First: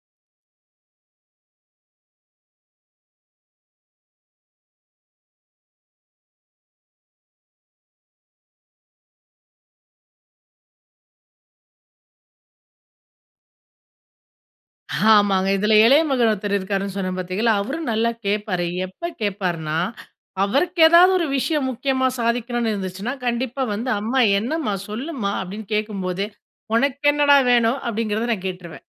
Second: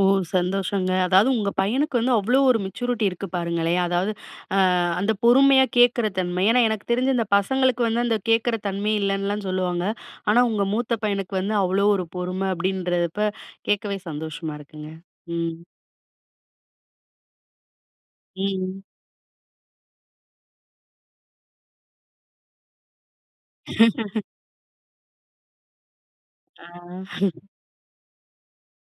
ஓ! சந்தோஷங்க. அதாவது, உங்க பையனுக்கு வந்து அவ்ளோ ஒரு மெச்சூரிட்டி இருக்கு பாருங்களேன், அதாவது அ அந்த பொறுமையா கேட்குற தன்மை. ஏன்னா எனக்கு தெரிஞ்சு இந்த பசங்களுக்கு வந்து, அந்த கேக்குற தன்மையே இல்லன்னுலாம் சொல்லுவாங்க. ஆனா உங்க மூத்த பையனுக்கு வந்து அவ்ளோ ஒரு பொறும அப்டின்றப்ப, கேக்கவே சந்தோஷமா இருக்குங்க, ஆமாங்க, ம். இதுல இளய மகன் ஒருத்தர் இருக்காருன்னு சொன்னேன், பாத்தீகளா அவரும் நல்லா கேப்பாரு. ம். எப்ப கேப்பாருன்னா, அவருக்கு ஏதாவது ஒரு விஷயம் முக்கியமா சாதிக்கணும்னு இருந்துச்சுன்னா! கண்டிப்பா வந்து, "அம்மா என்னம்மா? சொல்லுமா"அப்டின்னு கேக்கும்போதே, ஆ. "உனக்கென்னா டா வேணும்?" அப்டிங்குறது நான் கேட்டுருவேன்.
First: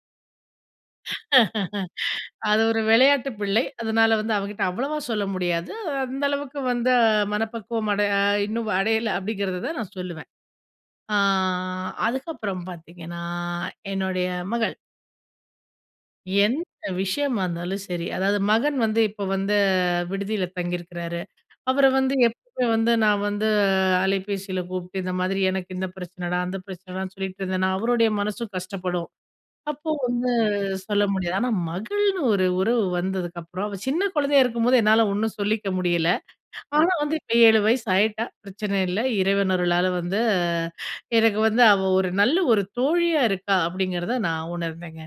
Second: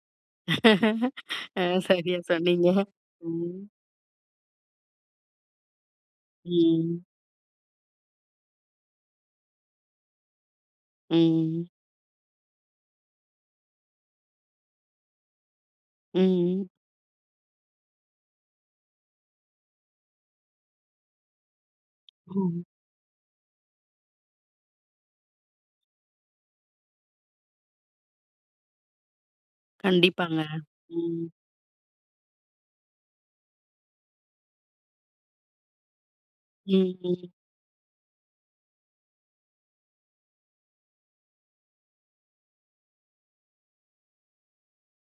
அ, சரியா அது சொன்னீங்க, ஒரு விளயாட்டு ம். பிள்ளை. அதனால வந்து அவங்கிட்ட அவ்வளவா சொல்ல முடியாது. அந்த அளவுக்கு வந்து ம். மனப்பக்குவம் அடை இன்னும் அடையல. அப்டிங்குறத தான் நான் சொல்லுவேன். ஆ, ம். அதுக்கப்புறம் பாத்தீங்கன்னா என்னுடய மகள். ம். எந்த விஷயமா இருந்தாலும் சரி, அதாவது மகன் வந்து இப்ப வந்து, விடுதியில தங்கியிருக்குறாரு. அவர வந்து ம். எப்பவுமே வந்து நான் வந்து, அலைபேசியில கூப்ட்டு, இந்த மாதிரி எனக்கு இந்த பிரச்சனடா, அந்த பிரச்சனடான்னு சொல்லிட்டுருந்தேனா, அவருடைய மனசும் கஷ்டப்படும். அப்போ வந்து கண்டிப்பாங்க, சொல்ல ம். முடியாது, ஆனா மகள்னு ஒரு உறவு வந்ததுக்கப்புறம் அவ சின்ன குழந்தயா இருக்கும்போது, என்னால ஒண்ணும் சொல்லிக்க முடியல. ஆனா ம், வந்து ம். இப்ப 7 வயசு ஆயிட்டா, பிரச்சன இல்ல. இறைவன் அருளால வந்து எனக்கு வந்து அவ ஒரு நல்ல ஒரு தோழியா இருக்கா, அப்டிங்குறத நான் உணர்ந்தேங்க.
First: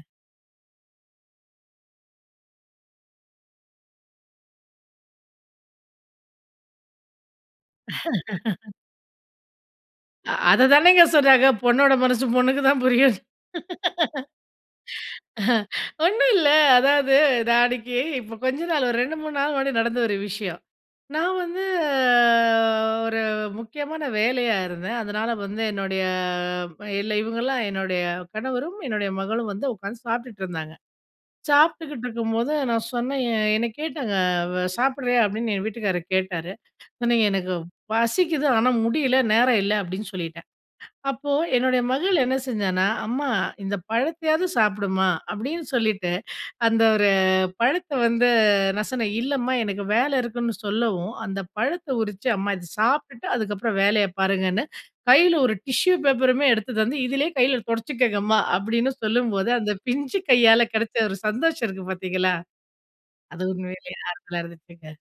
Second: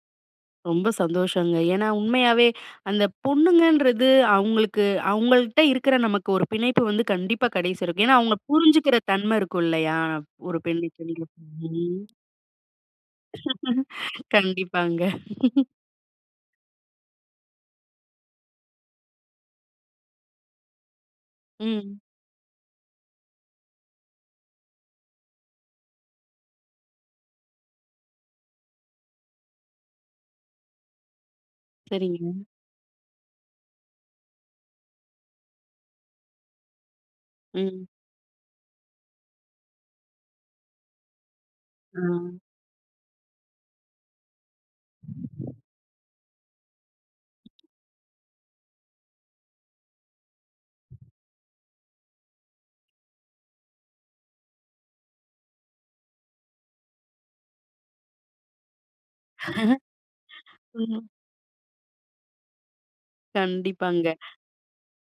ரொம்ப சந்தோஷங்க. ஏன்னா உண்மயாவே, அந்த பொண்ணுங்கன்றது, அவுங்களுக்கு அவங்ள்ட்ட இருக்குற நமக்கு ஒரு பிணைப்பு வந்து கண்டிப்பா கடைசி வரைக்கும் ஏன்னா அவுங்க புரிஞ்சுக்குற தன்ம இருக்கும் இல்லயா? ஒரு அத தானேங்க பெண்ணுக்கு நீங்க சொன்னாங்க, [unintelligible] பொண்ணோட ம். மனசு பொண்ணுக்குதான் புரியும்னு. கண்டிப்பாங்க. அஹ ஒண்ணும் இல்ல, அதாது நான் அன்னைக்கு இப்போ கொஞ்ச நாளு, ஒரு 2- 3 நாள் முன்னாடி நடந்த ஒரு விஷயம். நான் வந்து ம். ஒரு முக்கியமான வேலயா இருந்தேன், அதனால வந்து என்னுடய இல்ல இவங்கலாம் என்னுடய கணவரும், என்னுடய மகளும் வந்து உக்காந்து சாப்ட்டுட்டு இருந்தாங்க. சாப்ட்டுகிட்டு இருக்கும் சரிங்க. போது நான் சொன்னேன் எ என்ன கேட்டாங்க அ வ சாப்பிடுரியா? அப்டின்னு என் வீட்டுக்காரர் கேட்டாரு. சொன்னேன், "எனக்கு ம். பசிக்குது. ஆனா முடியல, நேரம் இல்ல" அப்டின்னு சொல்லிட்டேன். அப்போ என்னுடய மகள் என்ன ஆ. செஞ்சான்னா "அம்மா, இந்த பழத்தயாவது சாப்புடுமா" அப்டின்னு சொல்லிட்டு, அந்த ஒரு பழத்த வந்து நான் சொன்னேன், இல்லம்மா எனக்கு வேல இருக்குன்னு சொல்லவும், அந்த பழத்த உரிச்சு அம்மா இத சாப்ட்டுட்டு அதுக்கப்புறம் வேலய பாருங்கன்னு, கையில ஒரு டிஷ்யூ பேப்பருமே எடுத்து தந்து, "இதுலயே கையில துடச்சுக்கோங்கம்மா" அப்டின்னு சொல்லும்போது, அந்த பிஞ்சு கையால கெடச்ச ம். ஒரு சந்தோஷம் இருக்கு பாத்தீங்களா, அது உண்மையிலயே கண்டிப்பாங்க. ஆறுதல இருந்துச்சுங்க.